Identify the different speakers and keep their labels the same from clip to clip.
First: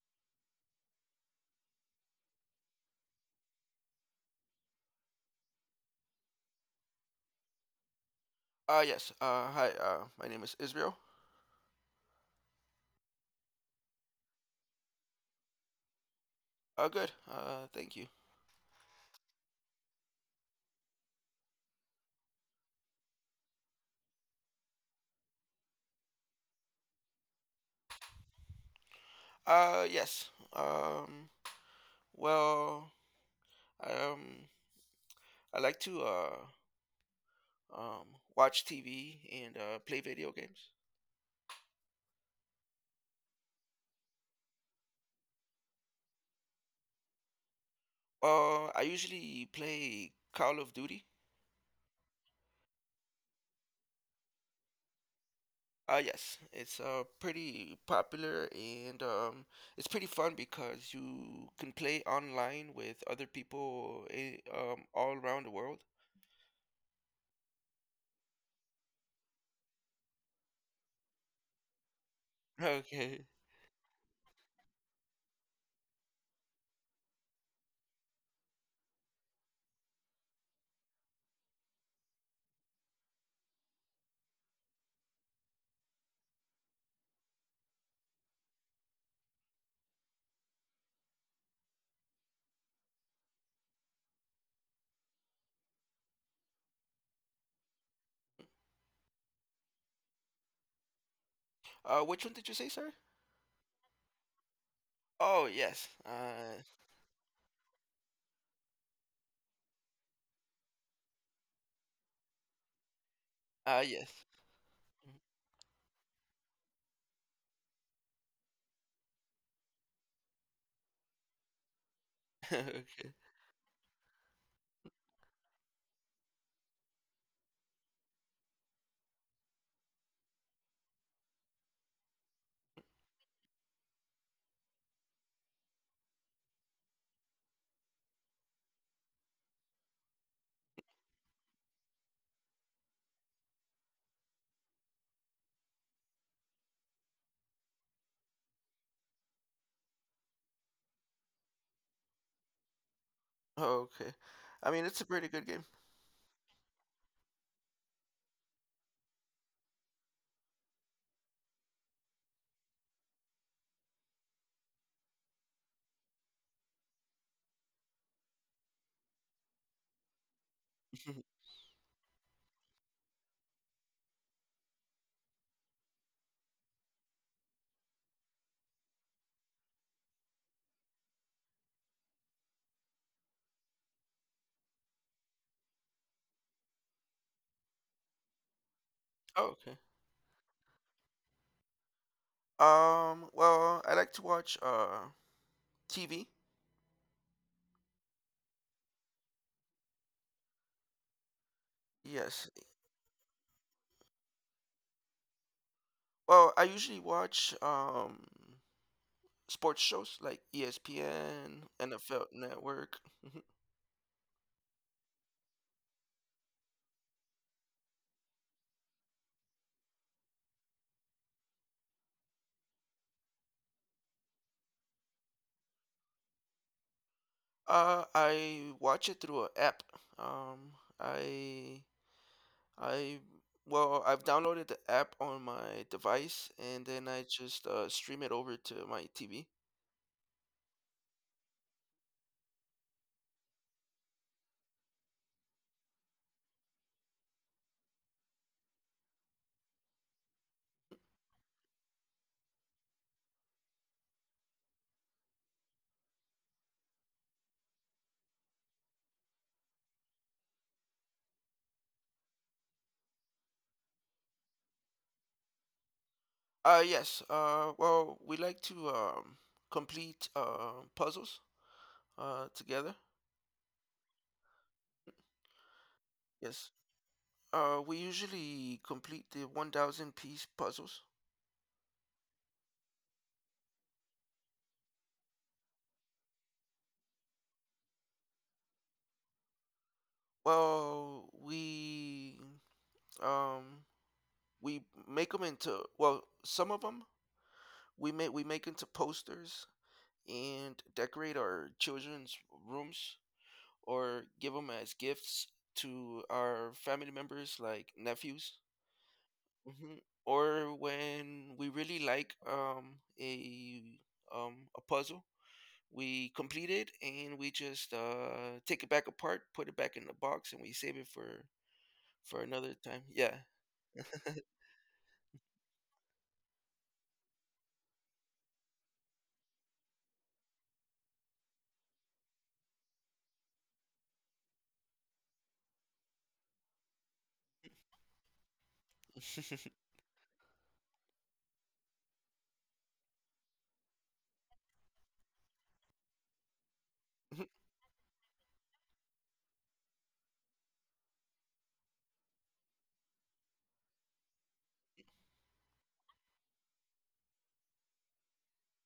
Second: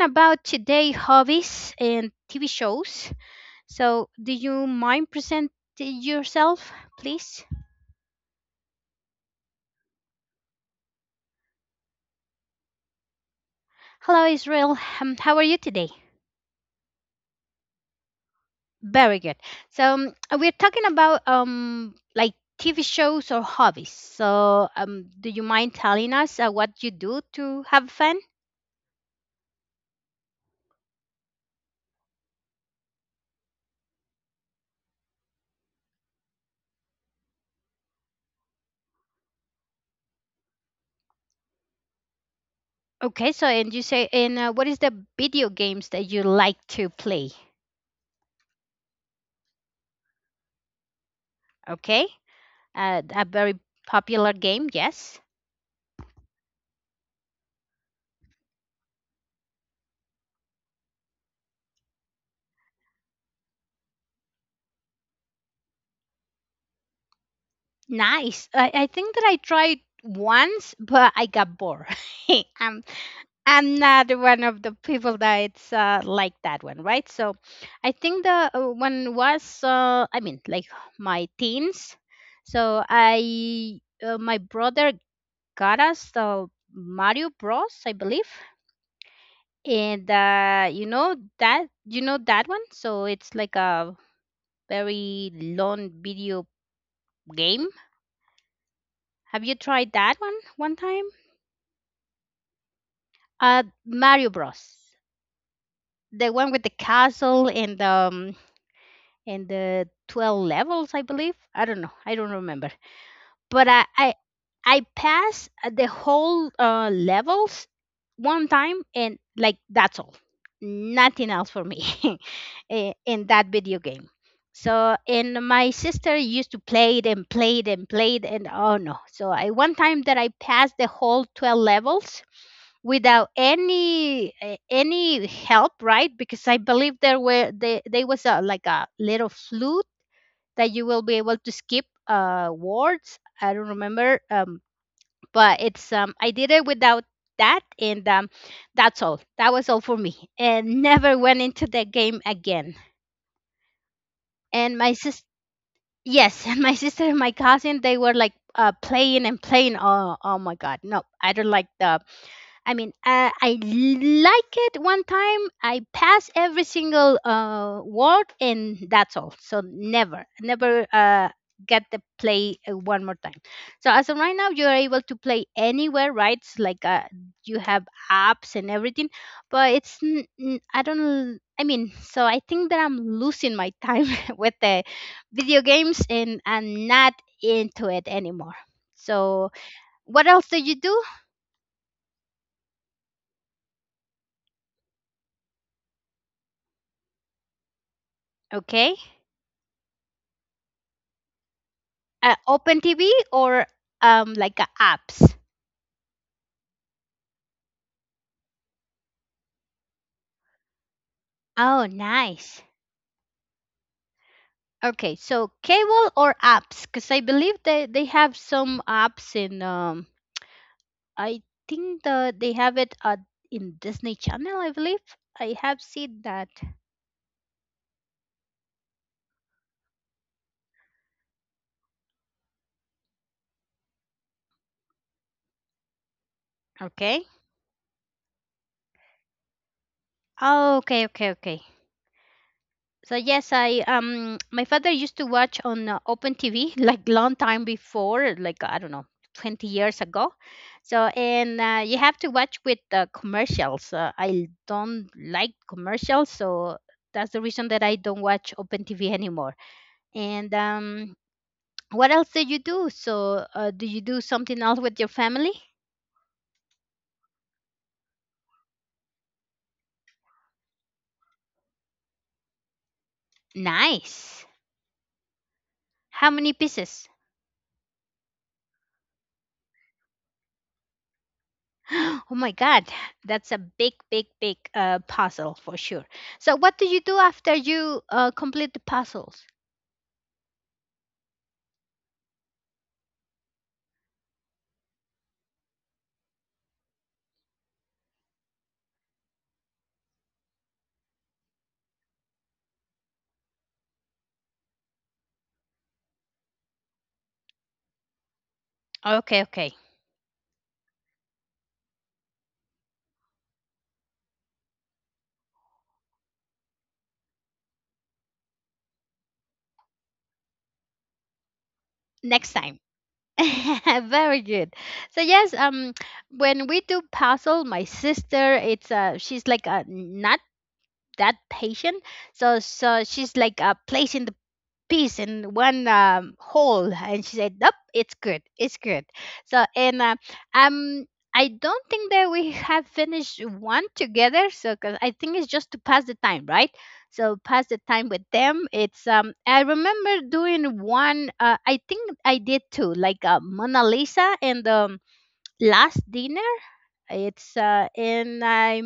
Speaker 1: about today hobbies and TV shows. So, do you mind present yourself, please?
Speaker 2: Yes. Hi. My name is Israel.
Speaker 1: Hello, Israel. How are you today?
Speaker 2: Good. Thank you.
Speaker 1: Very good. So, we're talking about like TV shows or hobbies. So, do you mind telling us what you do to have fun?
Speaker 2: Uh, yes. Um, well, um, I like to um, watch TV and play video games.
Speaker 1: Okay, so and you say, and what is the video games that you like to play?
Speaker 2: I usually play Call of Duty.
Speaker 1: Okay. A very popular game. Yes.
Speaker 2: Yes, it's pretty popular and It's pretty fun because you can play online with other people all around the world.
Speaker 1: Nice. I think that I tried once, but I got bored. I'm,
Speaker 2: Okay.
Speaker 1: I'm not one of the people that it's like that one, right? So I think the one was, I mean, like my teens. So I, my brother got us the Mario Bros, I believe. And you know that that one, so it's like a very long video game. Have you tried that one time?
Speaker 2: Which one did you say, sir?
Speaker 1: Mario Bros.
Speaker 2: Oh, yes.
Speaker 1: The one with the castle and and the 12 levels, I believe. I don't know. I don't remember. But I
Speaker 2: Yes.
Speaker 1: I, I passed the whole levels one time, and like that's all, nothing else for me
Speaker 2: Okay.
Speaker 1: in that video game. So and my sister used to play it and play it and play it and oh no. So I one time that I passed the whole 12 levels without any help, right? Because I believe there were they was a, like a little flute that you will be able to skip words. I don't remember, but it's I did it without that, and that's all. That was all for me, and never went into the game again.
Speaker 2: Oh, okay. I
Speaker 1: And
Speaker 2: mean,
Speaker 1: my
Speaker 2: it's a
Speaker 1: sister,
Speaker 2: pretty good game.
Speaker 1: yes, and my sister and my cousin, they were like playing and playing. Oh, oh my God, no, I don't like the I mean, I like it one time. I pass every single word, and that's all. So never, get the play one more time. So as of right now, you are able to play anywhere, right? It's like you have apps and everything, but it's I don't. I mean, so I think that I'm losing my time with the video games, and I'm not into it anymore.
Speaker 2: Oh,
Speaker 1: So
Speaker 2: okay.
Speaker 1: what else do you do?
Speaker 2: Well, I like to watch TV.
Speaker 1: Okay.
Speaker 2: Yes.
Speaker 1: Open TV or like apps?
Speaker 2: Well, I usually watch sports shows like ESPN,
Speaker 1: Oh,
Speaker 2: NFL
Speaker 1: nice.
Speaker 2: Network.
Speaker 1: Okay, so cable or apps? Because I believe they have some apps in, I think they have it in Disney Channel, I believe. I have seen that.
Speaker 2: I watch it through an app. Um, I I Well, I've downloaded the app on my device, and then I
Speaker 1: Okay.
Speaker 2: just stream it over to my TV.
Speaker 1: Oh, okay, okay, okay. So yes, I, my father used to watch on open TV like long time before. Like, I don't know, 20 years ago. So and you have to watch with commercials. I don't like commercials, so that's the reason that I don't watch open TV anymore. And what else did you do? So do you do something else with your family?
Speaker 2: Yes. Well, we like to complete puzzles together.
Speaker 1: Nice. How many
Speaker 2: Yes.
Speaker 1: pieces?
Speaker 2: We usually complete the 1,000 piece puzzles.
Speaker 1: Oh my God, that's a big, big, big puzzle for sure. So, what do you do after you complete the puzzles?
Speaker 2: Well, we um we make them into well, some of them we make into posters and decorate our children's rooms, or give them as gifts to our family members like nephews.
Speaker 1: Okay, okay,
Speaker 2: hmm Or when we really like a puzzle, we complete it and we just take it back apart, put it back in the box, and we save it for
Speaker 1: next
Speaker 2: another
Speaker 1: time.
Speaker 2: time. Yeah.
Speaker 1: Very good. So yes, when we do puzzle, my sister, it's she's like not that patient. So she's like placing the piece in one hole and she said nope, it's good, it's good. So and um I don't think that we have finished one together, so because I think it's just to pass the time, right? So pass the time with them. It's I remember doing one, I think I did two, like Mona Lisa and Last Dinner. It's and I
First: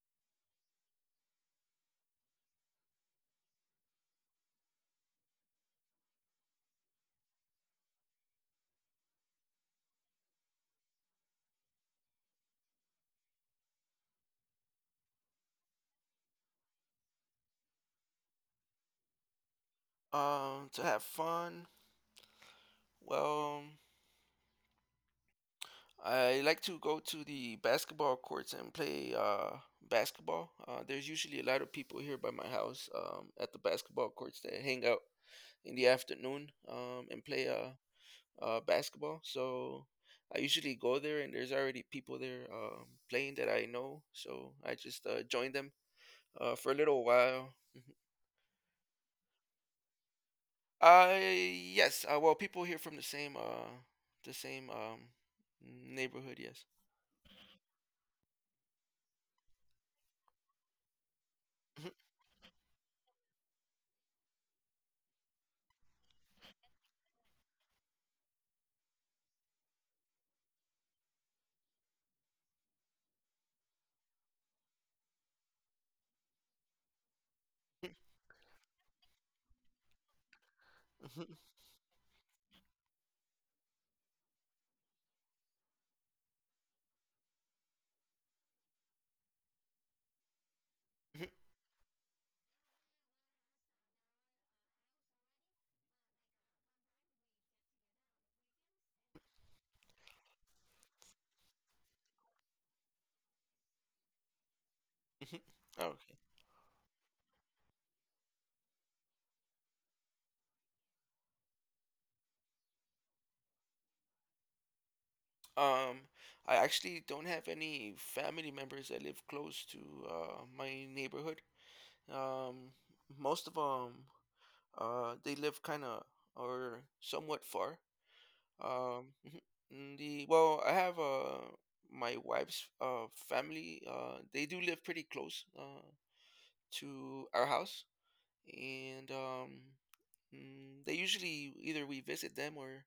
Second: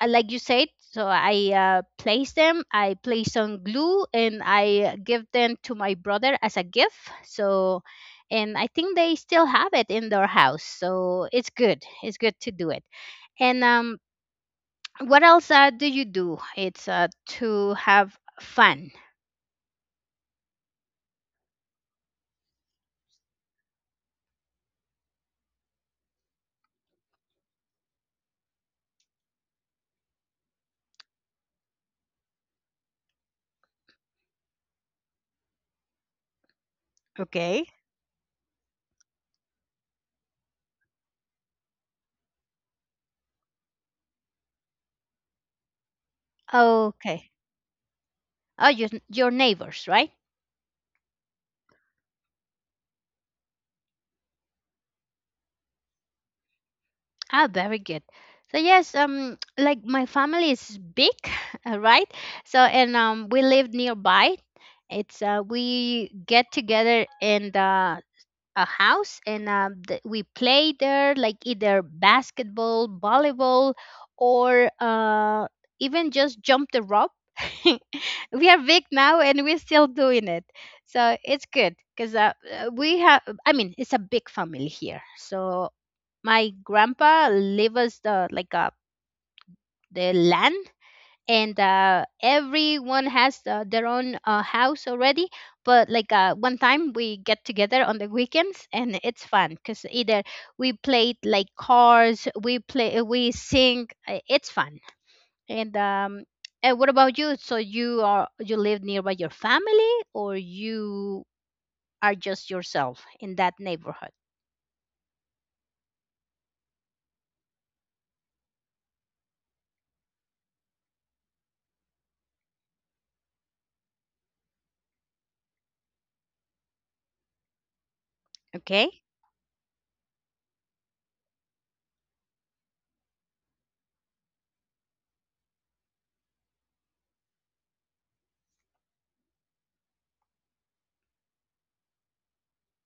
Speaker 1: Like you said, so I place them. I place some glue and I give them to my brother as a gift. So, and I think they still have it in their house, so it's good, it's good to do it. And what else do you do? It's to have fun.
Speaker 2: To have fun, well, I like to go to the basketball courts and play basketball. There's usually a lot of people here by my house at the basketball courts that hang out in the afternoon, and play
Speaker 1: Okay.
Speaker 2: basketball. So I usually go there, and there's already people there playing that I know. So I just joined them for a little
Speaker 1: Okay,
Speaker 2: while.
Speaker 1: oh, your neighbors, right?
Speaker 2: Yes. Well, people here from the same neighborhood. Yes.
Speaker 1: Ah, very good. So yes, like my family is big, right? So and we live nearby. It's we get together in the a house and we play there, like either basketball, volleyball, or even just jump the rope. We are big now and we're still doing it, so
Speaker 2: Mhm,
Speaker 1: it's good because we have. I mean, it's a big family here, so my grandpa lives the like the land
Speaker 2: mhm,
Speaker 1: and everyone has their own house already, but like one time we get together on the weekends. And it's fun because either we played like cars, we play, we sing, it's fun.
Speaker 2: mhm.
Speaker 1: And
Speaker 2: Okay.
Speaker 1: and what about you? So you are, you live nearby your family, or you are just yourself in that neighborhood?
Speaker 2: Um, I actually don't have any family members that live close to my neighborhood. Um, most of them, they live kind of or somewhat far.
Speaker 1: Okay,
Speaker 2: Mhm. I have my wife's family. They do live pretty close to our house, and they usually either we visit them or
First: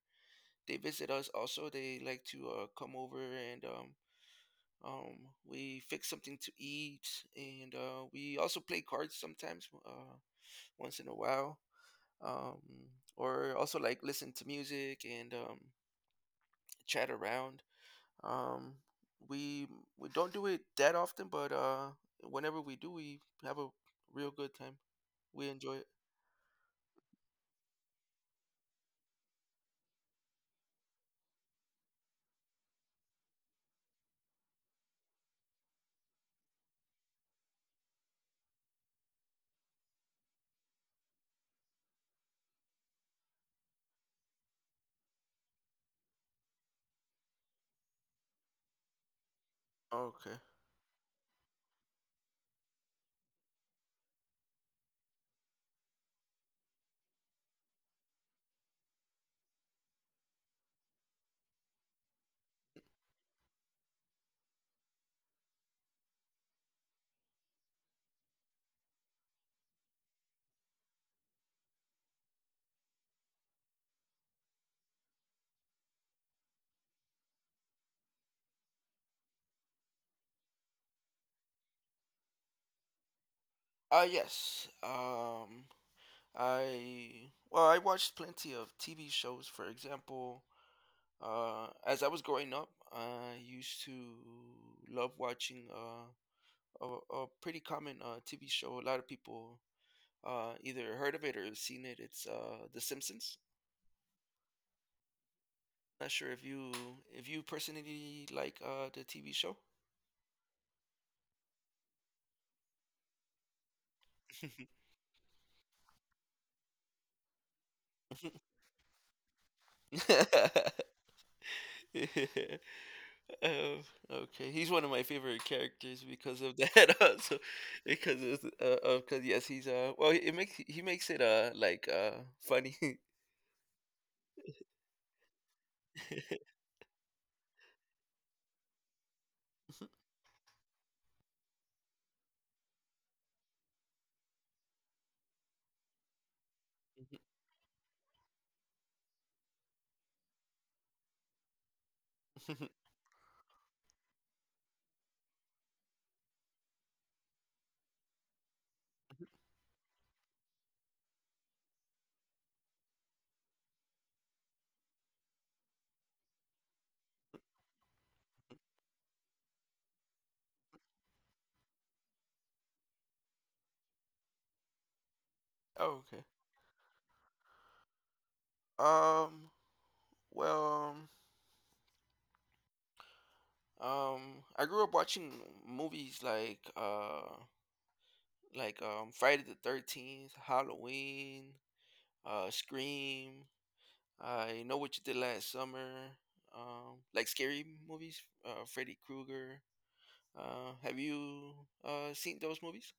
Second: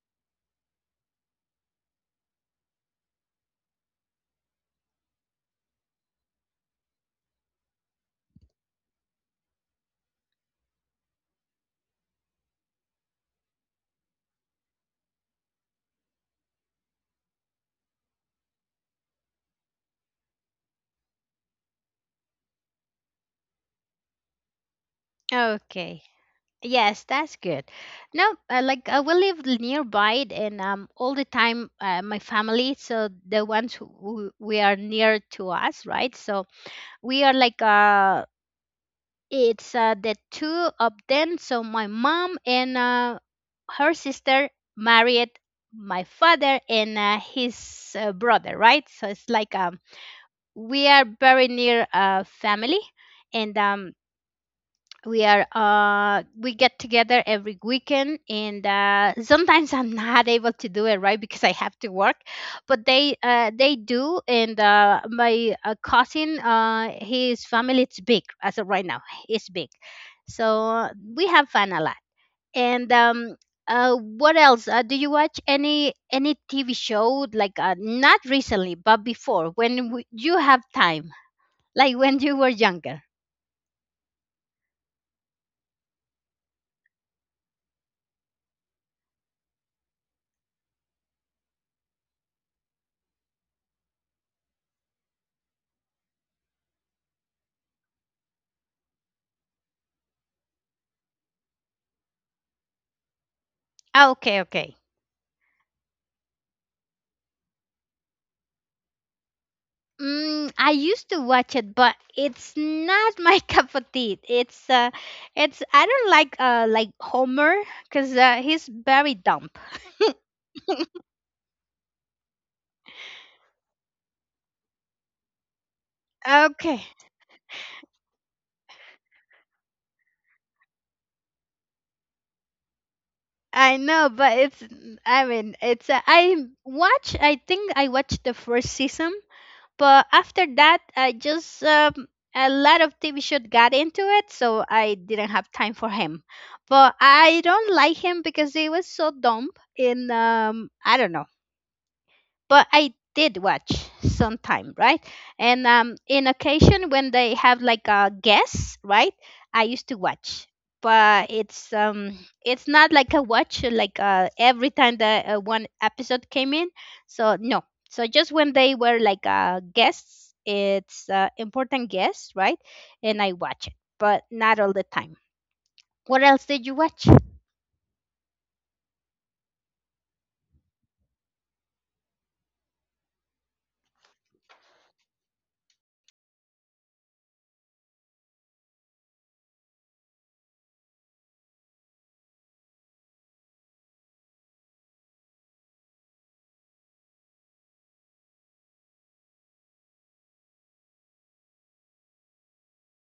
Speaker 2: they visit us. Also, they like to come over, and um we fix something to eat, and we also play cards sometimes once in a while. Um, or also like listen to music, and chat around. Um, we we don't do it that often, but whenever we do, we have a real good time. We enjoy it.
Speaker 1: okay. Yes, that's good. No, like we live nearby and all the time my family, so the ones who we are near to us, right? So we are like it's the two of them. So my mom and her sister married my father and his brother, right? So it's like
Speaker 2: Okay.
Speaker 1: we are very near family, and we are we get together every weekend. And sometimes I'm not able to do it, right? Because I have to work. But they do. And my cousin, his family, it's big as of right now. It's big. So we have fun a lot. And what else do you watch any TV show? Like, not recently but before, when you have time, like when you were younger?
Speaker 2: Uh yes. Um, I watched plenty of TV shows. For example, as I was growing up, I used to love watching a pretty common TV show. A lot of people either heard of it or seen it. It's The Simpsons.
Speaker 1: Ah, okay, okay.
Speaker 2: Not sure if you personally like the TV show.
Speaker 1: Mm, I used to watch it, but it's not my cup of tea. It's uh, it's I don't like Homer because he's very dumb.
Speaker 2: Yeah. Um, okay, he's one of my favorite characters because of
Speaker 1: Okay,
Speaker 2: that. Also, because of cause yes, he's well, it makes he makes it funny.
Speaker 1: I know, but it's, I mean, it's I watch. I think I watched the first season, but after that I just a lot of TV show got into it, so I didn't have time for him. But I don't like him because he was so dumb. In I don't know. But I did watch sometime, right? And in occasion when they have like a guest, right? I used to watch, but it's not like a watch like every time that one episode came in. So no, so just when they were like guests, it's important guests, right? And I watch it, but not all the time.
Speaker 2: Oh,
Speaker 1: What
Speaker 2: okay.
Speaker 1: else did you watch?
Speaker 2: Um, well, um, um, I grew up watching movies Friday the 13th, Halloween, Scream, I Know What You Did Last Summer. Like scary movies, Freddy Krueger. Have you seen those movies?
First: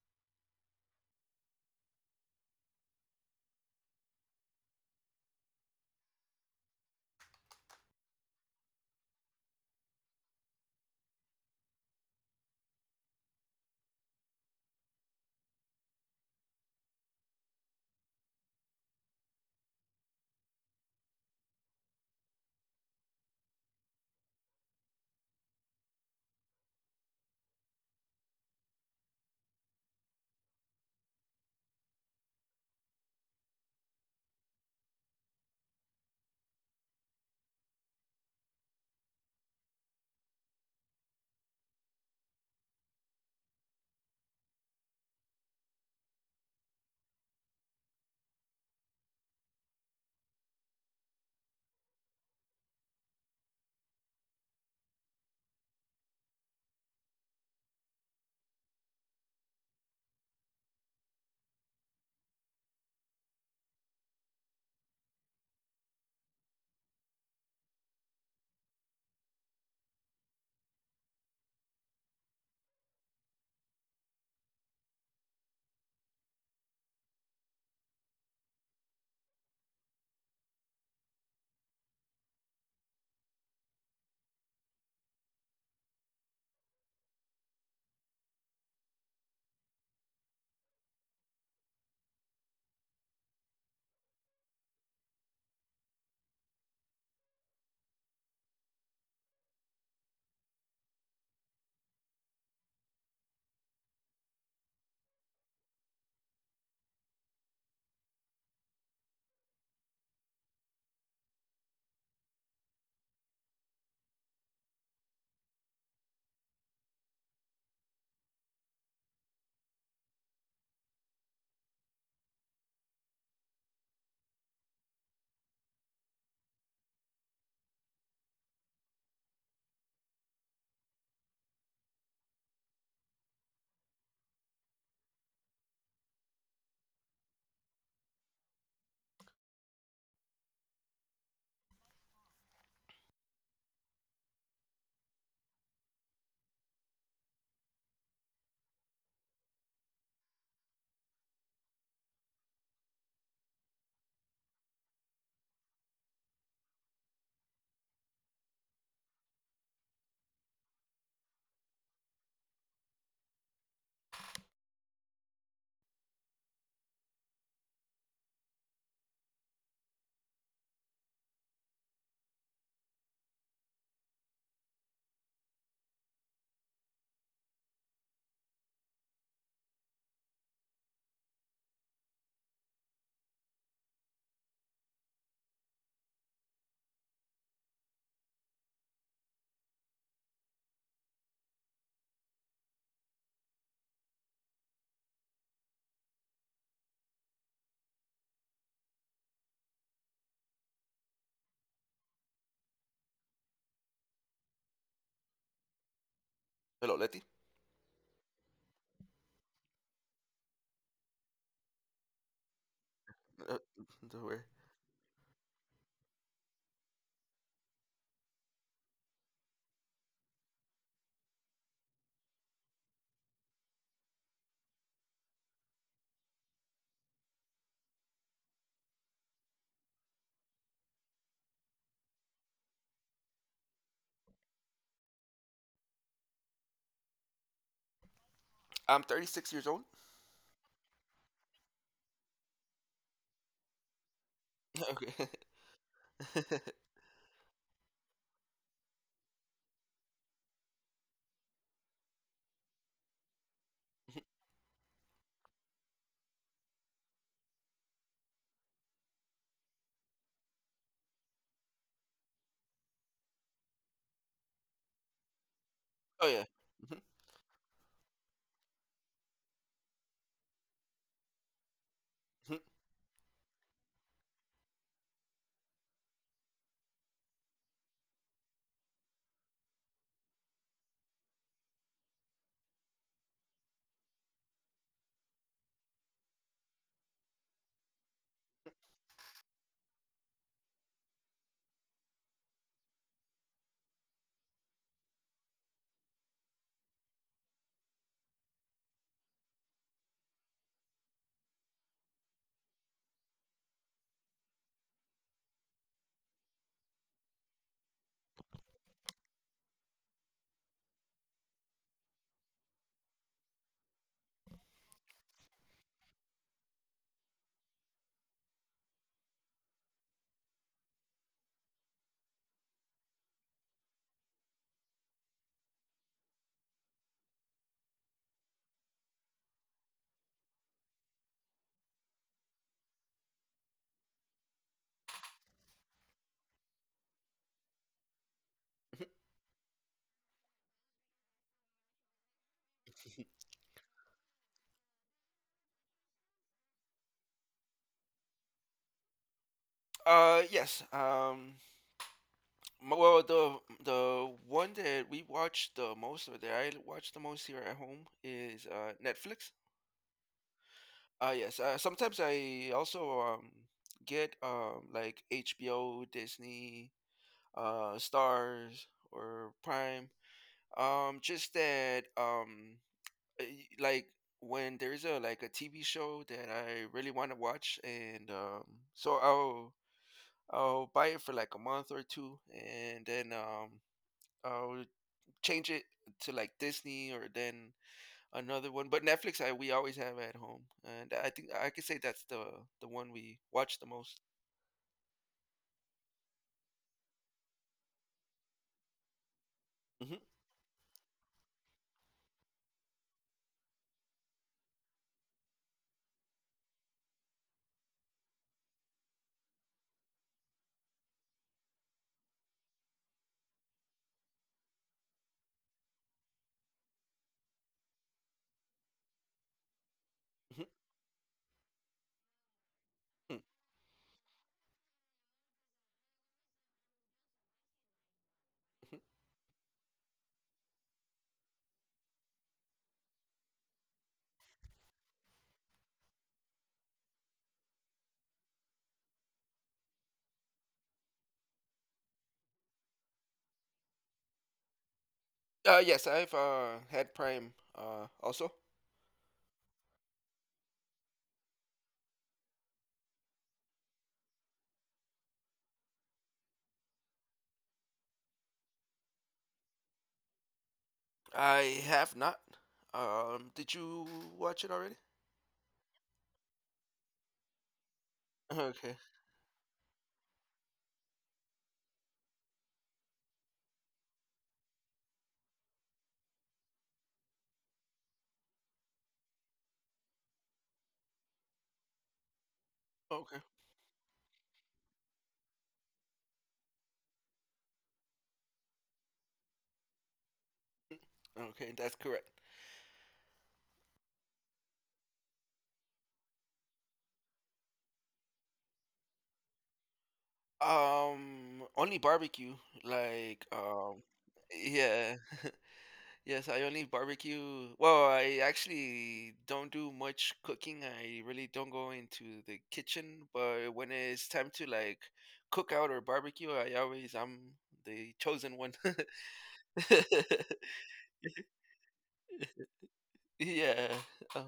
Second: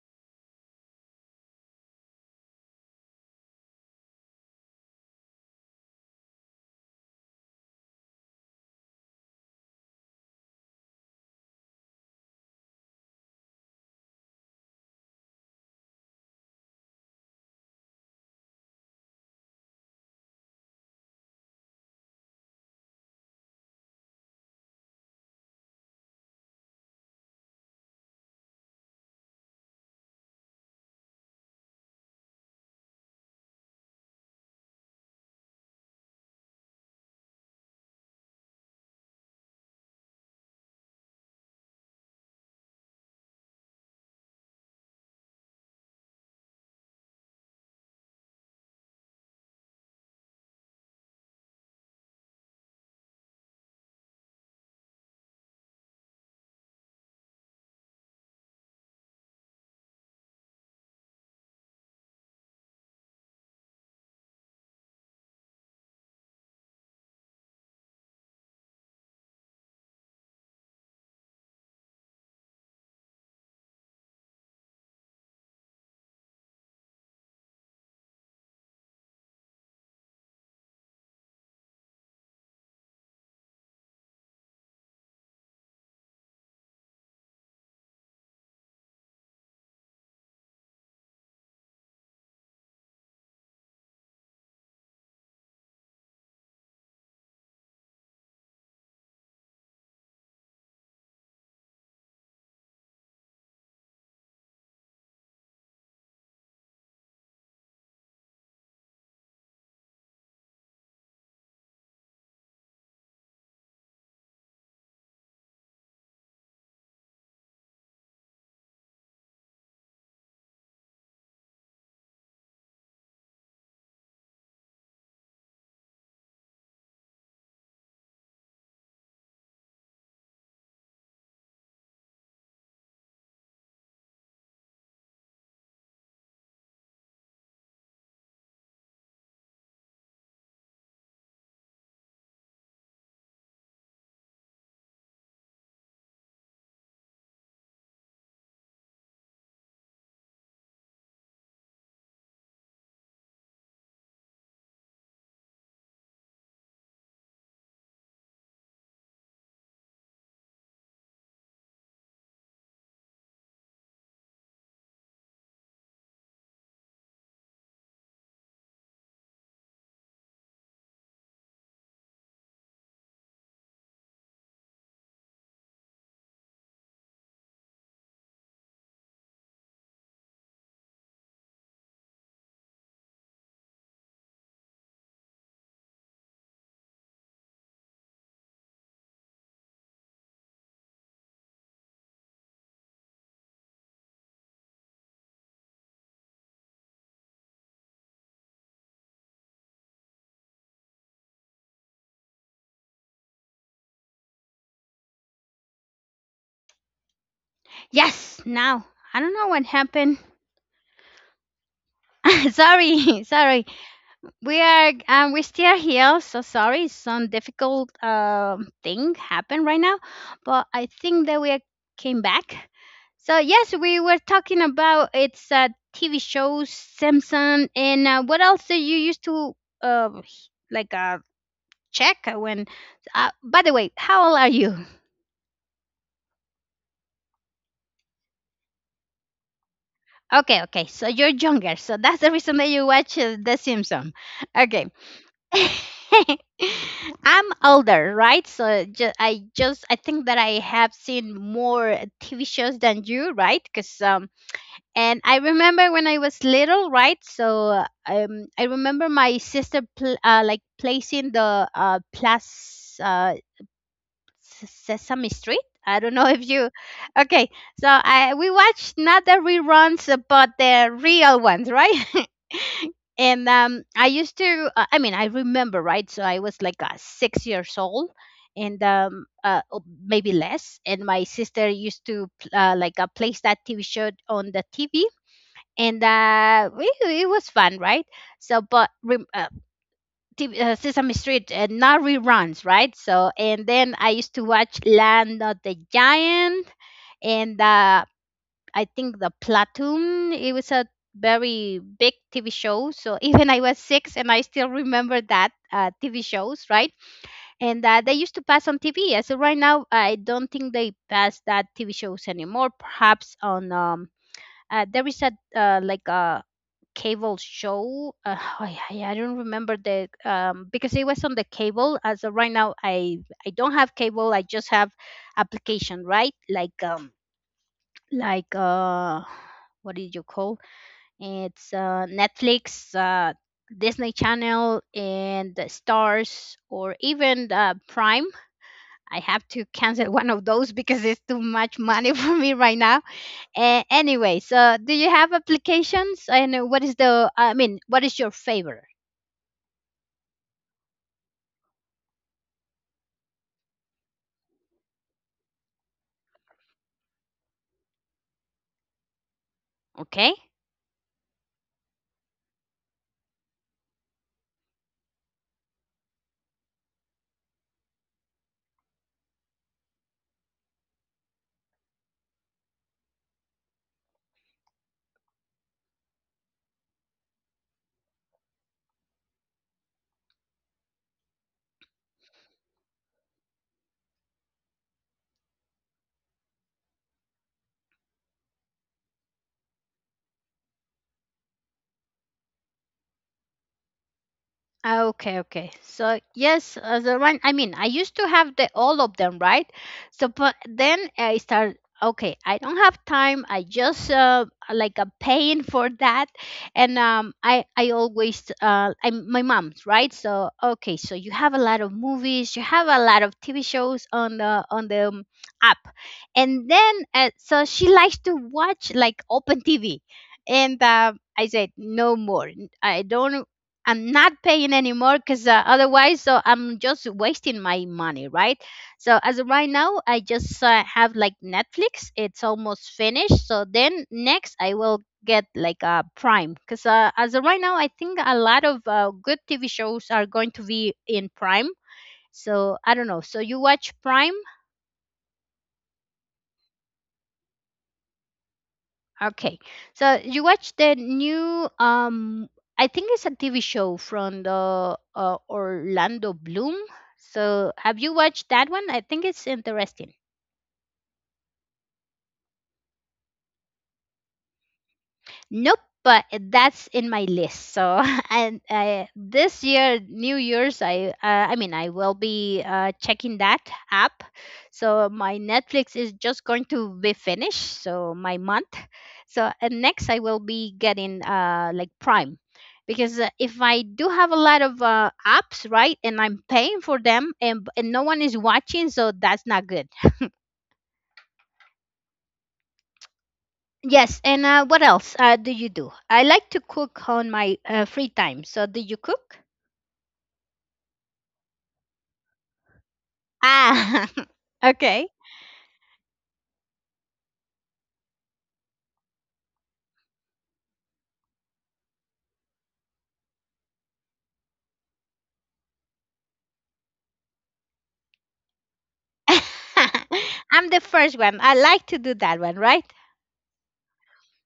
Speaker 2: Hello, Letty.
Speaker 1: Yes, now I don't know what happened. Sorry,
Speaker 2: Uh,
Speaker 1: sorry.
Speaker 2: don't worry.
Speaker 1: We're still here, so sorry, some difficult thing happened right now, but I think that we are came back. So yes, we were talking about, it's TV shows, Simpson, and what else that you used to like check when, by the way, how old are you?
Speaker 2: I'm 36 years old.
Speaker 1: Okay, okay, so you're younger, so that's the reason that you watch the Simpsons. Okay.
Speaker 2: Okay.
Speaker 1: I'm older, right? So I think that I have seen more TV shows than you, right? Because and I remember when I was little, right? So I remember my sister like placing the plus Sesame Street. I don't know
Speaker 2: Oh yeah.
Speaker 1: if you.
Speaker 2: Mhm,
Speaker 1: Okay, so I we watched not the reruns, but the real ones, right?
Speaker 2: mhm,
Speaker 1: And I used to. I mean, I remember, right? So I was like 6 years old, and maybe less. And my sister used to place that TV show on the TV. And it was fun, right? So, but TV, Sesame Street, not reruns, right? So, and then I used to watch Land of the Giant and I think The Platoon. It was a very big TV show. So, even I was six and I still remember that TV shows, right? And they used to pass on TV. So, right now, I don't think they pass that TV shows anymore. Perhaps on, there is a like a cable show. I don't remember the because it was on the cable. As of right now, I don't have cable. I just have application, right? Like, what did you call? It's Netflix, Disney Channel, and the Stars, or even Prime.
Speaker 2: mhm.
Speaker 1: I have to cancel one of those because it's too much money for me right now. Anyways, do you have applications? And what is the? I mean, what is your favor?
Speaker 2: Yes. M- Well, the one that we watch the most, or that I watch the most here at home is Netflix.
Speaker 1: Okay.
Speaker 2: Yes. Sometimes I also get like HBO, Disney, Stars or Prime. Just that y- like When there's a TV show that I really want to watch, and so I'll buy it for like a month or two, and then I'll change it to like Disney, or then another one. But Netflix, I we always have at home, and I think I could say that's the one we watch the most.
Speaker 1: Okay. So yes, the one I mean, I used to have the all of them, right?
Speaker 2: hmm
Speaker 1: So but then I start. Okay, I don't have time. I just like I'm paying for that, and I always I'm my mom's right. So okay, so you have a lot of movies, you have a lot of TV shows on the app, and then so she likes to watch like open TV,
Speaker 2: hmm
Speaker 1: and I said no more. I
Speaker 2: mm
Speaker 1: don't. I'm not paying anymore because otherwise, so I'm just wasting my money, right?
Speaker 2: mhm.
Speaker 1: So as of right now, I just have like Netflix. It's almost finished. So then next, I will get like a Prime because as of right now, I think a lot of good TV shows are going to be in Prime. So I don't know. So you watch Prime?
Speaker 2: Yes, I've had Prime. Also,
Speaker 1: Okay. So you watch the new I think it's a TV show from the Orlando Bloom. So have you watched that one? I think it's interesting.
Speaker 2: I have not. Did you watch it already?
Speaker 1: Nope, but that's in my list. So and
Speaker 2: Okay,
Speaker 1: I, this year, New Year's, I mean I will be checking that app. So my Netflix is just going to be finished. So my month. So and next I will be getting like Prime. Because
Speaker 2: okay,
Speaker 1: if I do have a lot of apps, right, and I'm paying for them, and no one is watching, so that's not good.
Speaker 2: okay. That's correct.
Speaker 1: Yes, and what else do you do? I like to cook on my free time. So, do you cook?
Speaker 2: Only barbecue, like
Speaker 1: Ah, okay.
Speaker 2: yeah. Yes, I only barbecue. Well, I actually don't do much cooking. I really don't go into the kitchen, but when it's time to like cook out or barbecue, I'm the chosen one.
Speaker 1: I'm the first one. I like to do that one, right?
Speaker 2: Yeah. Uh,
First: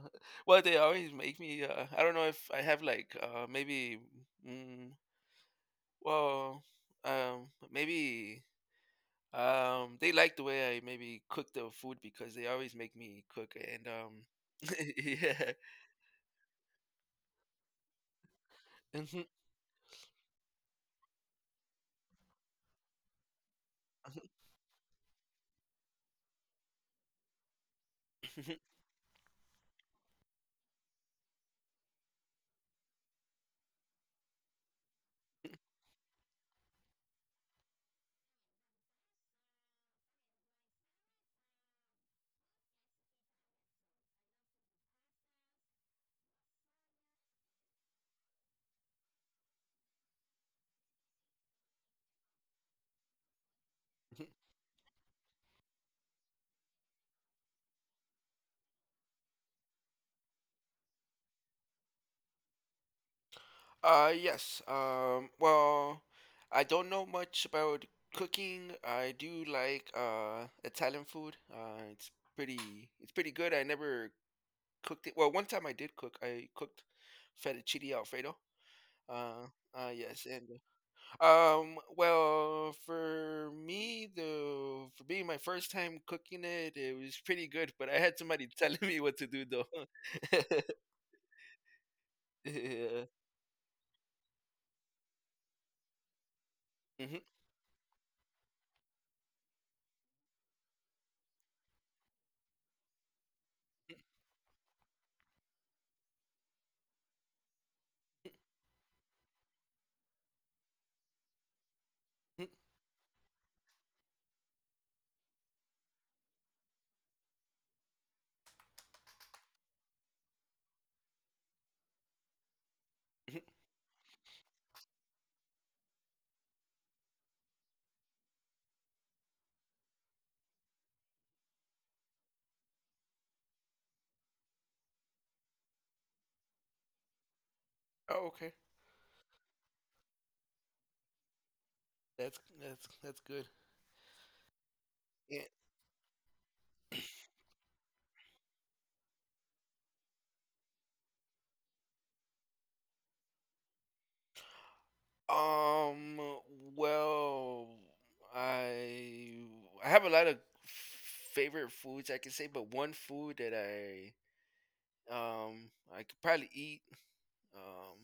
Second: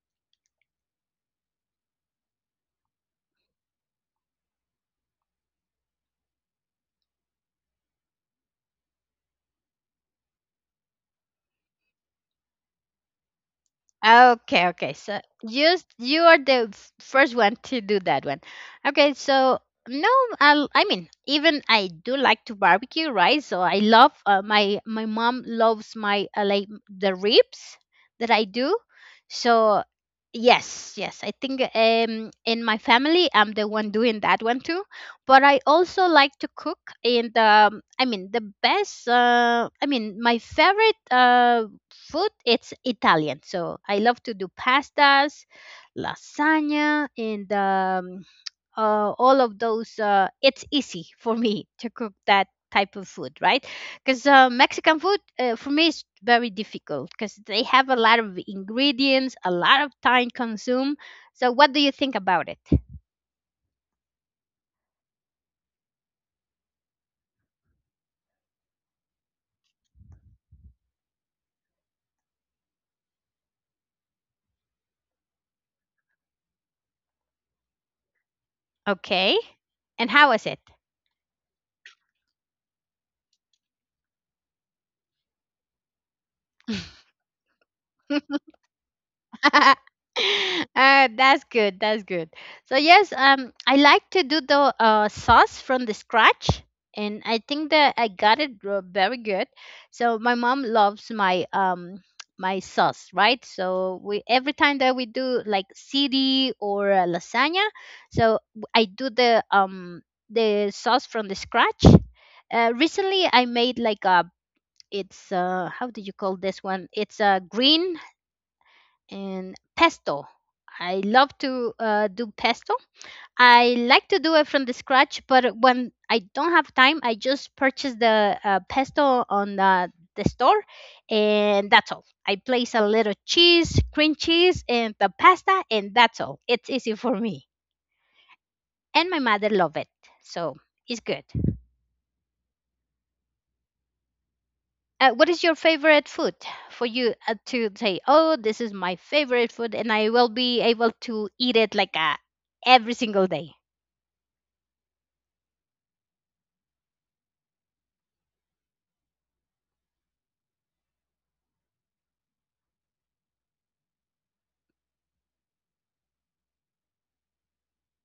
Speaker 2: well, they always make me. I don't know if I have like maybe mm, well maybe they like the way I maybe cook the food, because they always make me cook and
Speaker 1: Ah, Okay, okay. So
Speaker 2: Yeah.
Speaker 1: just you are the first one to do that one. Okay,
Speaker 2: Mhm.
Speaker 1: so no, I mean even I do like to barbecue, right? So I love my mom loves my like the ribs that I do. So yes, yes, I think in my family I'm the one doing that one too. But I also like to cook in the I mean the best I mean my favorite food, it's Italian. So I love to do pastas, lasagna, and all of those. It's easy for me to cook that type of food, right? Because Mexican food for me is very difficult because they have a lot of ingredients, a lot of time consumed. So what do you think about it?
Speaker 2: Yes. Well, I don't know much about cooking. I do like Italian food. It's pretty good. I never cooked it. Well, one time I did cook. I cooked fettuccine alfredo.
Speaker 1: Okay,
Speaker 2: Uh,
Speaker 1: and
Speaker 2: yes,
Speaker 1: how is it?
Speaker 2: and well, for me, the for being my first time cooking it, it was pretty good. But I had somebody telling me what to do, though.
Speaker 1: That's good. That's good. So
Speaker 2: Yeah.
Speaker 1: yes, I like to do the sauce from the scratch,
Speaker 2: hmm
Speaker 1: and I think that I got it very good. So my mom loves my my sauce, right? So we every time that we do like CD or lasagna, so I do the sauce from the scratch. Recently, I made like a it's how do you call this one? It's a green and pesto. I love to do pesto. I like to do it from the scratch, but when I don't have time, I just purchase the pesto on the store, and that's all. I place a little cheese, cream cheese, and the pasta, and that's all. It's easy for me,
Speaker 2: Oh, okay.
Speaker 1: and my mother love it, so it's good.
Speaker 2: That's good.
Speaker 1: What
Speaker 2: Yeah.
Speaker 1: is your favorite food for you to say? Oh, this is my favorite food, and I will be able to eat it like every single day.
Speaker 2: Um. Well, I I have a lot of favorite foods I can say, but one food that um I could probably eat um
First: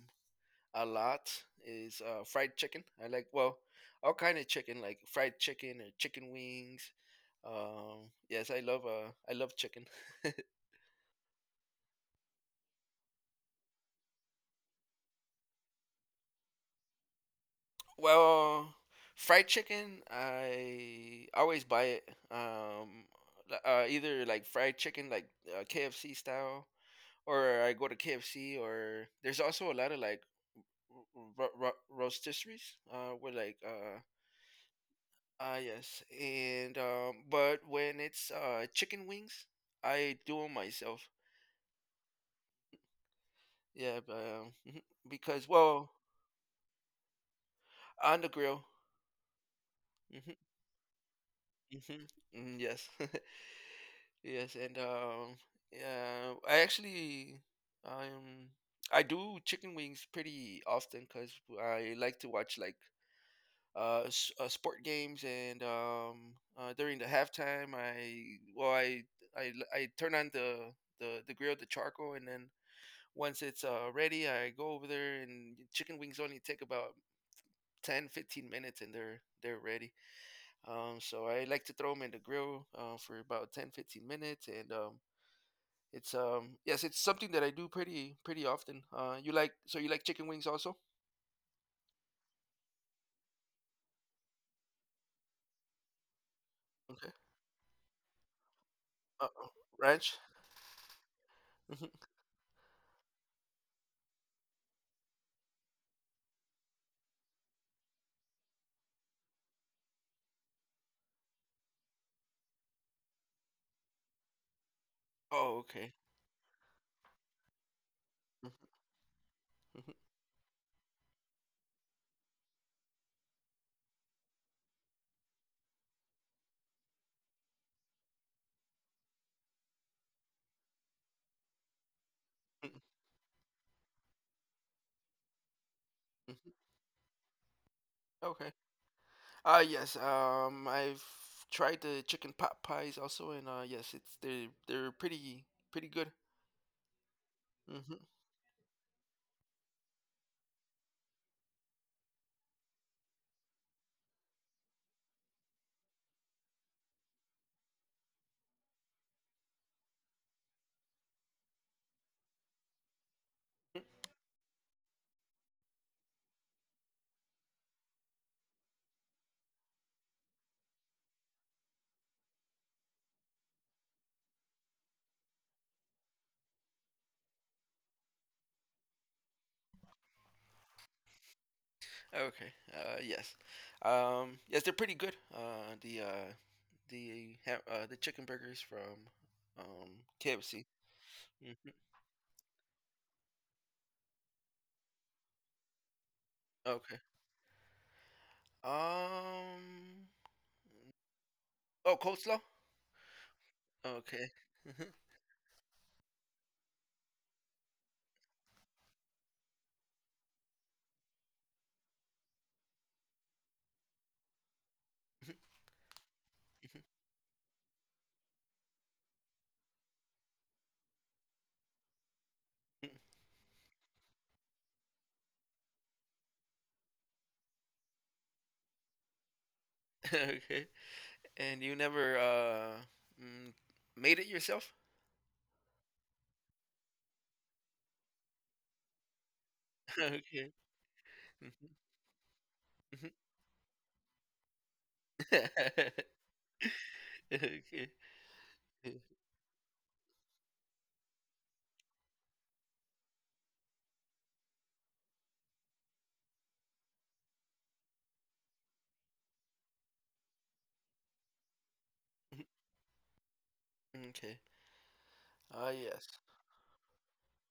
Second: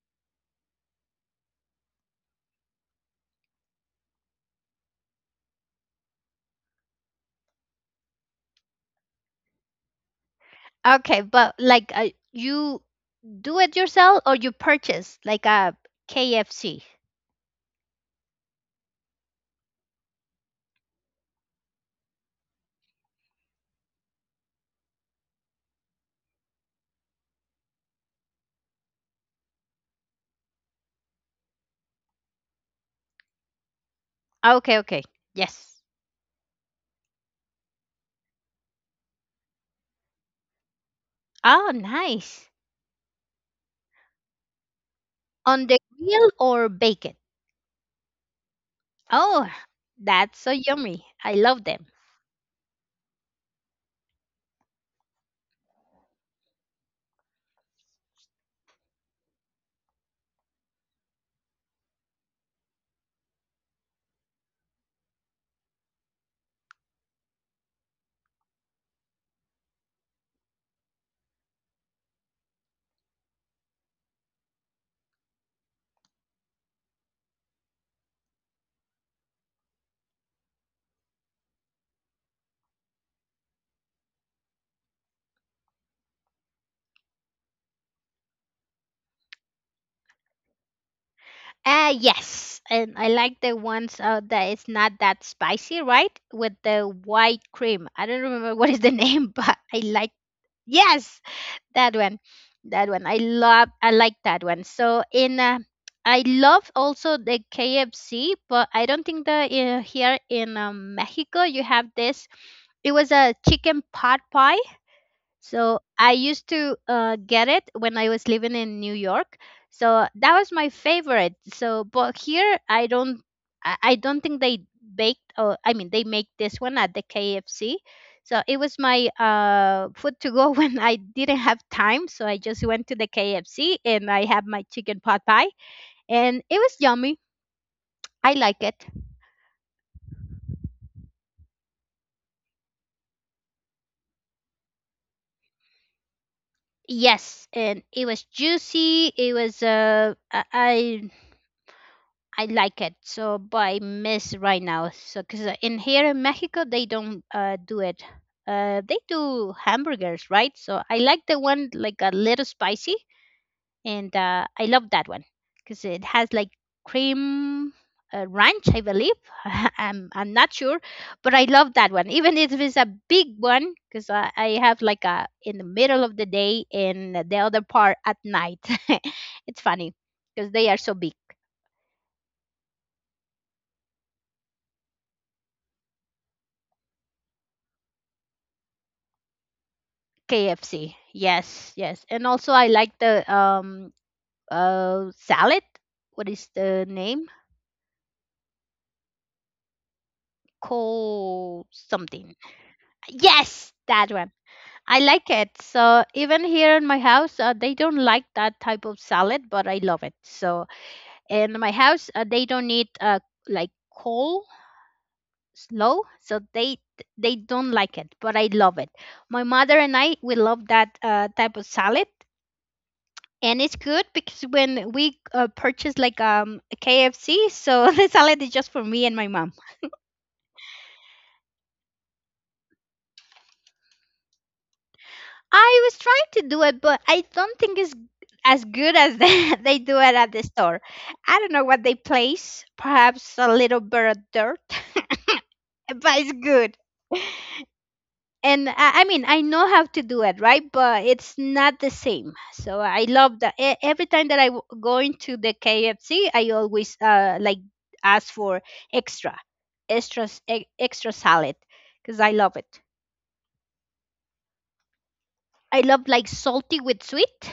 Speaker 2: a lot is fried chicken. I like all kind of chicken, like fried chicken or chicken wings. Yes, I love chicken.
Speaker 1: Okay, but like you do it yourself or you purchase like a KFC?
Speaker 2: Well, fried chicken, I always buy it. Either like fried chicken, like KFC style, or I go to KFC. Or there's also a lot of like ro- ro- rotisseries, with like
Speaker 1: Okay, okay.
Speaker 2: ah
Speaker 1: Yes.
Speaker 2: yes, and but when it's chicken wings, I do them myself.
Speaker 1: Oh, nice.
Speaker 2: Yeah, but because
Speaker 1: On the
Speaker 2: well,
Speaker 1: grill or bake it?
Speaker 2: on the grill.
Speaker 1: Oh, that's
Speaker 2: hmm
Speaker 1: so yummy. I love them.
Speaker 2: hmm yes. Yes, and yeah, I actually, um, I do chicken wings pretty often because I like to watch like sport games, and during the halftime I well I l- I turn on the grill, the charcoal, and then once it's ready, I go over there, and chicken wings only take about 10 15 minutes, and they're ready. So I like to throw them in the grill for about 10 15 minutes and it's Yes, it's something that I do pretty often. You like so you like chicken wings also?
Speaker 1: Yes, and I like the ones that it's not that spicy, right? With the
Speaker 2: Okay.
Speaker 1: white cream. I don't remember what is the
Speaker 2: Uh,
Speaker 1: name,
Speaker 2: uh,
Speaker 1: but I like.
Speaker 2: Ranch.
Speaker 1: Yes, that
Speaker 2: hmm
Speaker 1: one. That one I love I like that one so in I love also the kfc but I don't think that here in mexico you have this. It was a chicken pot pie,
Speaker 2: Oh,
Speaker 1: so
Speaker 2: okay.
Speaker 1: I used to get it when I was
Speaker 2: hmm
Speaker 1: living in New York.
Speaker 2: hmm
Speaker 1: So that was my favorite. So, but here I don't, I don't think they baked. Or I mean, they make this one at the KFC. So it was my food to go when I didn't have time. So I just
Speaker 2: Mm,
Speaker 1: went to the KFC and I had my chicken pot pie,
Speaker 2: mhm.
Speaker 1: and it was yummy. I
Speaker 2: Okay.
Speaker 1: like it.
Speaker 2: Yes. I've tried the chicken pot pies also, and yes, it's they're pretty good.
Speaker 1: Yes, and
Speaker 2: Mm-hmm.
Speaker 1: it was juicy. It was I like it. So, but I miss right now. So, because in here in Mexico, they don't do it. They do hamburgers, right? So I like the one like a little spicy, and I love that one because it has like cream ranch, I believe. I'm not sure, but I love that one, even if it's a big one, because I have like a in the middle of the day and the other part at night. It's funny because they are so big.
Speaker 2: Okay. Yes. Yes, they're pretty good. The ha- the chicken burgers from KFC.
Speaker 1: KFC.
Speaker 2: hmm
Speaker 1: Yes, yes. And also I like the salad. What is the
Speaker 2: Okay.
Speaker 1: name?
Speaker 2: Um.
Speaker 1: Cole
Speaker 2: Oh,
Speaker 1: something.
Speaker 2: coleslaw.
Speaker 1: Yes, that
Speaker 2: Okay.
Speaker 1: one. I like it. So even here in my house, they don't like that type of salad, but I love it. So in my house, they don't need like coal slow, so they don't like it, but I love it. My mother and I we love that type of salad, and it's good because when we purchase like a KFC, so the salad is just for me and my mom.
Speaker 2: Okay. And you never mm, made it yourself?
Speaker 1: I was trying to do it, but I don't think it's as good as they do it at the
Speaker 2: Okay.
Speaker 1: store. I don't know
Speaker 2: Mhm.
Speaker 1: what they place,
Speaker 2: Mhm.
Speaker 1: perhaps a little bit of dirt, but it's good.
Speaker 2: Okay.
Speaker 1: And I mean I know how to do it right but it's not the same so I love that every time that go into the kfc I always like ask for extra extra salad because I love it.
Speaker 2: Okay. Ah,
Speaker 1: I love
Speaker 2: yes.
Speaker 1: like salty with sweet.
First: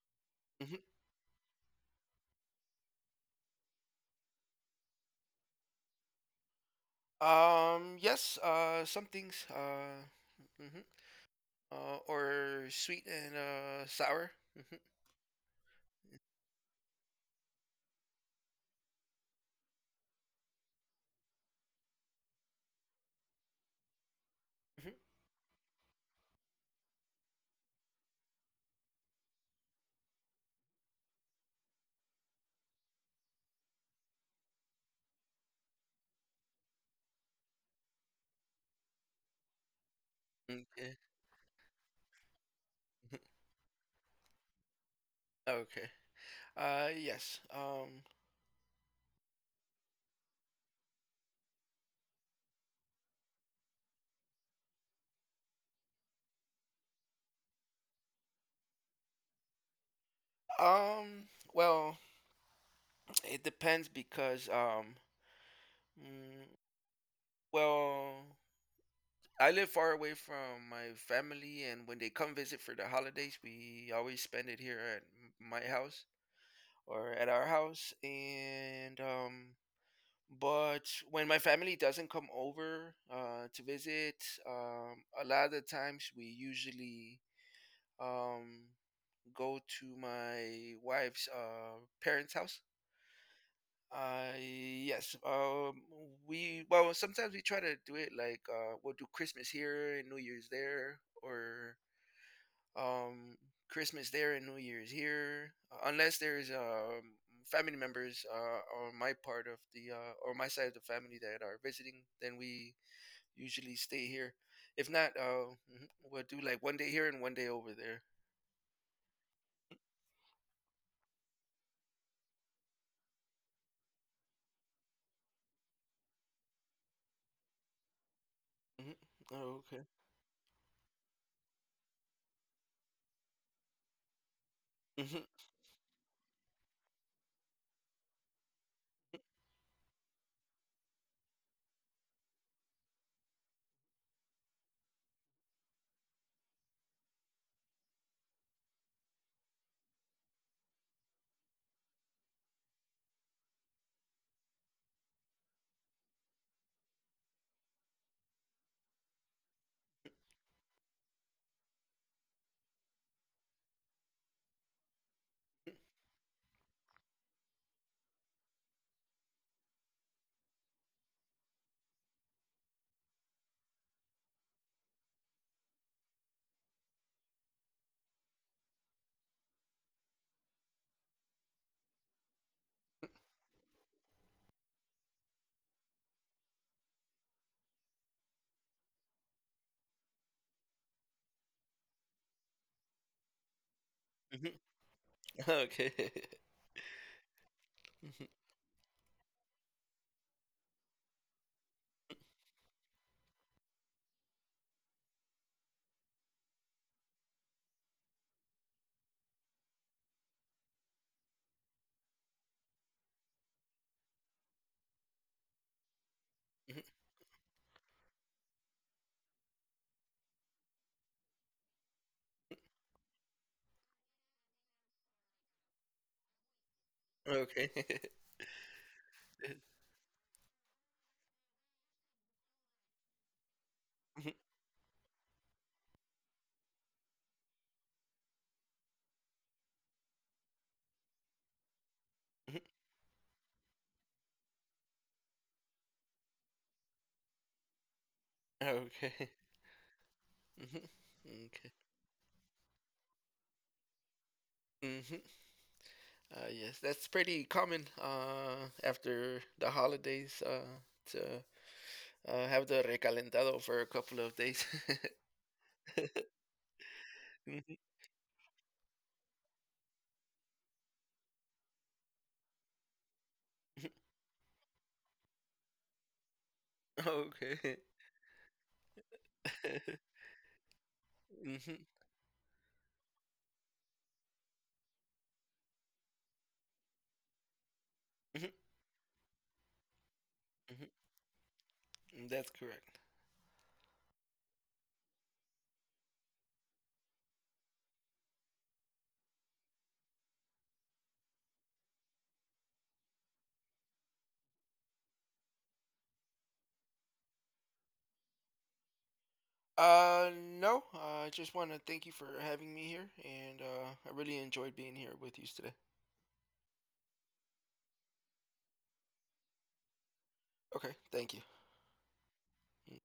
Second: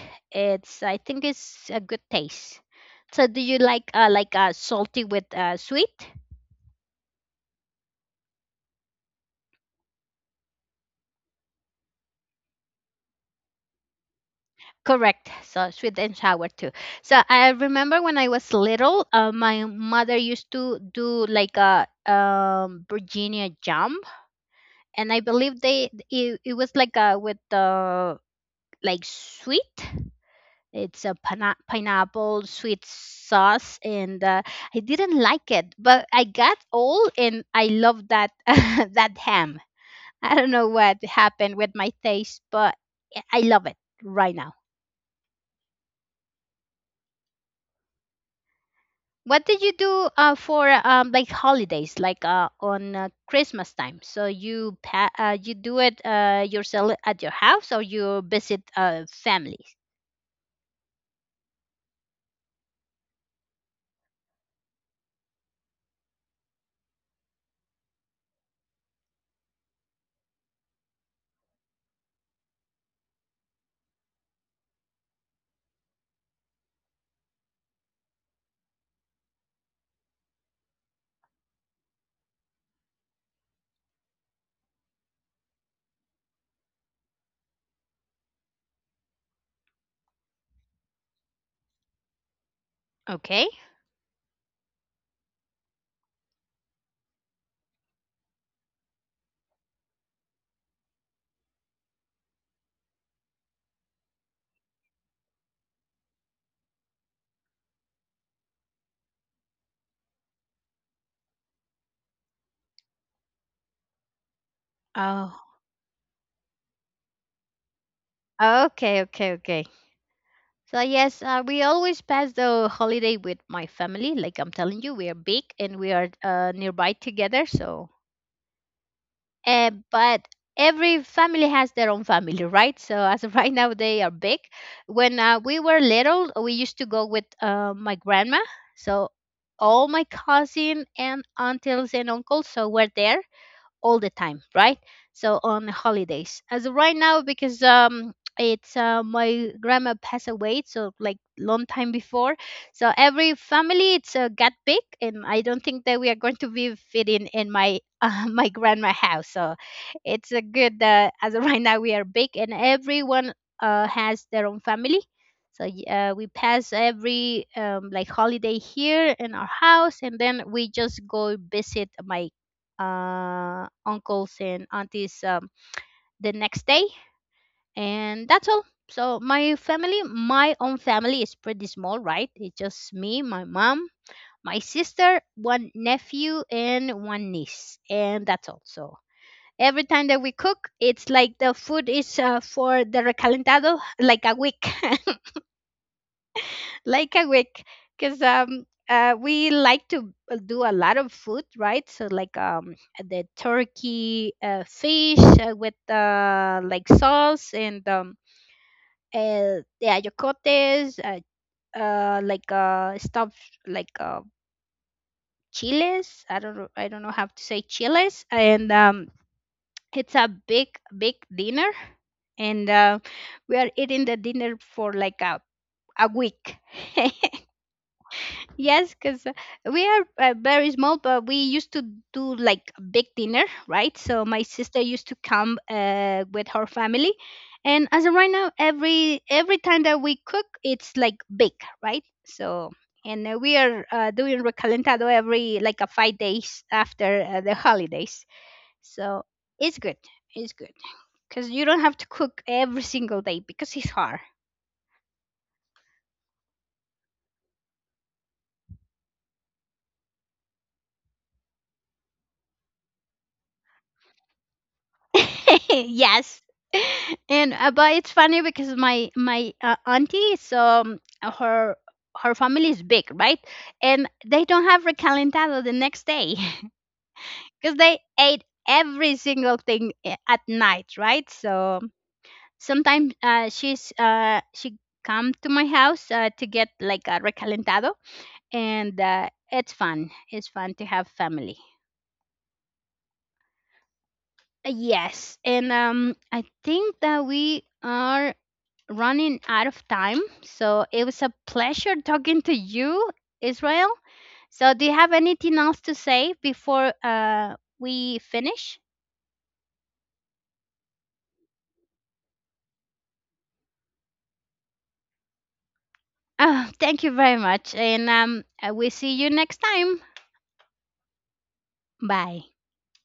Speaker 2: hmm
Speaker 1: It's I think it's a good taste. So do you like salty with sweet?
Speaker 2: Yes, some things, mhm. Or sweet and sour.
Speaker 1: Correct. So sweet and sour too. So I remember when I was little, my mother used to do like a Virginia jam,
Speaker 2: Mhm, mhm.
Speaker 1: and I believe they it was like a with the like sweet. It's a pineapple sweet sauce, and I didn't like it, but I got old and I love that that ham. I don't know
Speaker 2: Okay.
Speaker 1: what happened with my taste, but I love it right now.
Speaker 2: Okay. Yes.
Speaker 1: What did you do for like holidays, like on Christmas time? So you you do it yourself at your house, or you visit families?
Speaker 2: Well, it depends because, mm, well, I live far away from my family, and when they come visit for the holidays, we always spend it here at my house, or at our house. And, but when my family doesn't come over to visit, a lot of the times we usually um go to my wife's parents' house.
Speaker 1: Okay.
Speaker 2: Yes. We well Sometimes we try to do it like we'll do Christmas here and New Year's there, or um Christmas there and New Year's here, unless there's family members on my part of the or my side of the family that are visiting, then we usually stay here. If not
Speaker 1: Oh,
Speaker 2: uh mhm, we'll do like one day here and one day over there.
Speaker 1: okay, okay, okay. So yes, we always pass the holiday with my family. Like I'm telling you, we are big and we are nearby together. So
Speaker 2: Okay.
Speaker 1: But every family has their own family, right? So as of right now, they are big. When we were little, we used to go with my grandma. So all my cousin and uncles so were there all the time, right? So on the holidays. As of right now, because it's my grandma passed away, so like long time before. So every family it's got big, and I don't think that we are going to be fitting in my my grandma house. So it's a good as of right now we are big, and everyone has their own family. So we pass every like holiday here in our house, and then we just go visit my uncles and aunties the next day, and that's all. So my family, my own family is pretty small, right? It's just me, my mom, my sister, one nephew, and one niece, and that's all. So every time that we cook, it's like the food is for the recalentado like a
Speaker 2: Mhm.
Speaker 1: week.
Speaker 2: Okay.
Speaker 1: Like a week because we like to do a lot of food right so like the turkey fish with like sauce and the ayocotes like stuffed like chiles. I don't know
Speaker 2: Mhm.
Speaker 1: I don't know how to say chiles, and it's a big dinner, and we are eating the dinner for like a week.
Speaker 2: Okay.
Speaker 1: Yes, because we are very small, but we used to do like a big dinner, right? So
Speaker 2: Mhm.
Speaker 1: my sister used to come with her family, and as of right now, every time that we cook, it's like big, right?
Speaker 2: Mhm.
Speaker 1: So and we are doing recalentado every like a 5 days after the holidays. So
Speaker 2: Okay.
Speaker 1: it's good, it's good,
Speaker 2: Mhm.
Speaker 1: because you
Speaker 2: Okay.
Speaker 1: don't have to cook every single day because it's hard.
Speaker 2: Mhm. Yes, that's pretty common after the holidays to have the recalentado for a couple of days.
Speaker 1: Yes, and
Speaker 2: Mhm.
Speaker 1: but it's funny because my auntie so her family is big right, and they don't have recalentado the next day.
Speaker 2: Okay.
Speaker 1: Because they ate every single thing at night right. So
Speaker 2: Mhm.
Speaker 1: sometimes she come to my house to get like a recalentado,
Speaker 2: Mhm.
Speaker 1: and it's fun, it's fun to
Speaker 2: Mhm.
Speaker 1: have family.
Speaker 2: That's correct.
Speaker 1: Yes, and I think that we are running out of time. So it was a pleasure talking to you, Israel. So do you have anything else to say before we finish?
Speaker 2: Uh, no, I just want to thank you for having me here, and I really enjoyed being here with you today.
Speaker 1: Oh, thank you very much, and we see you next time.
Speaker 2: Okay, thank you.
Speaker 1: Bye.
Speaker 2: Mm.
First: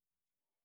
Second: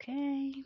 Speaker 1: Okay.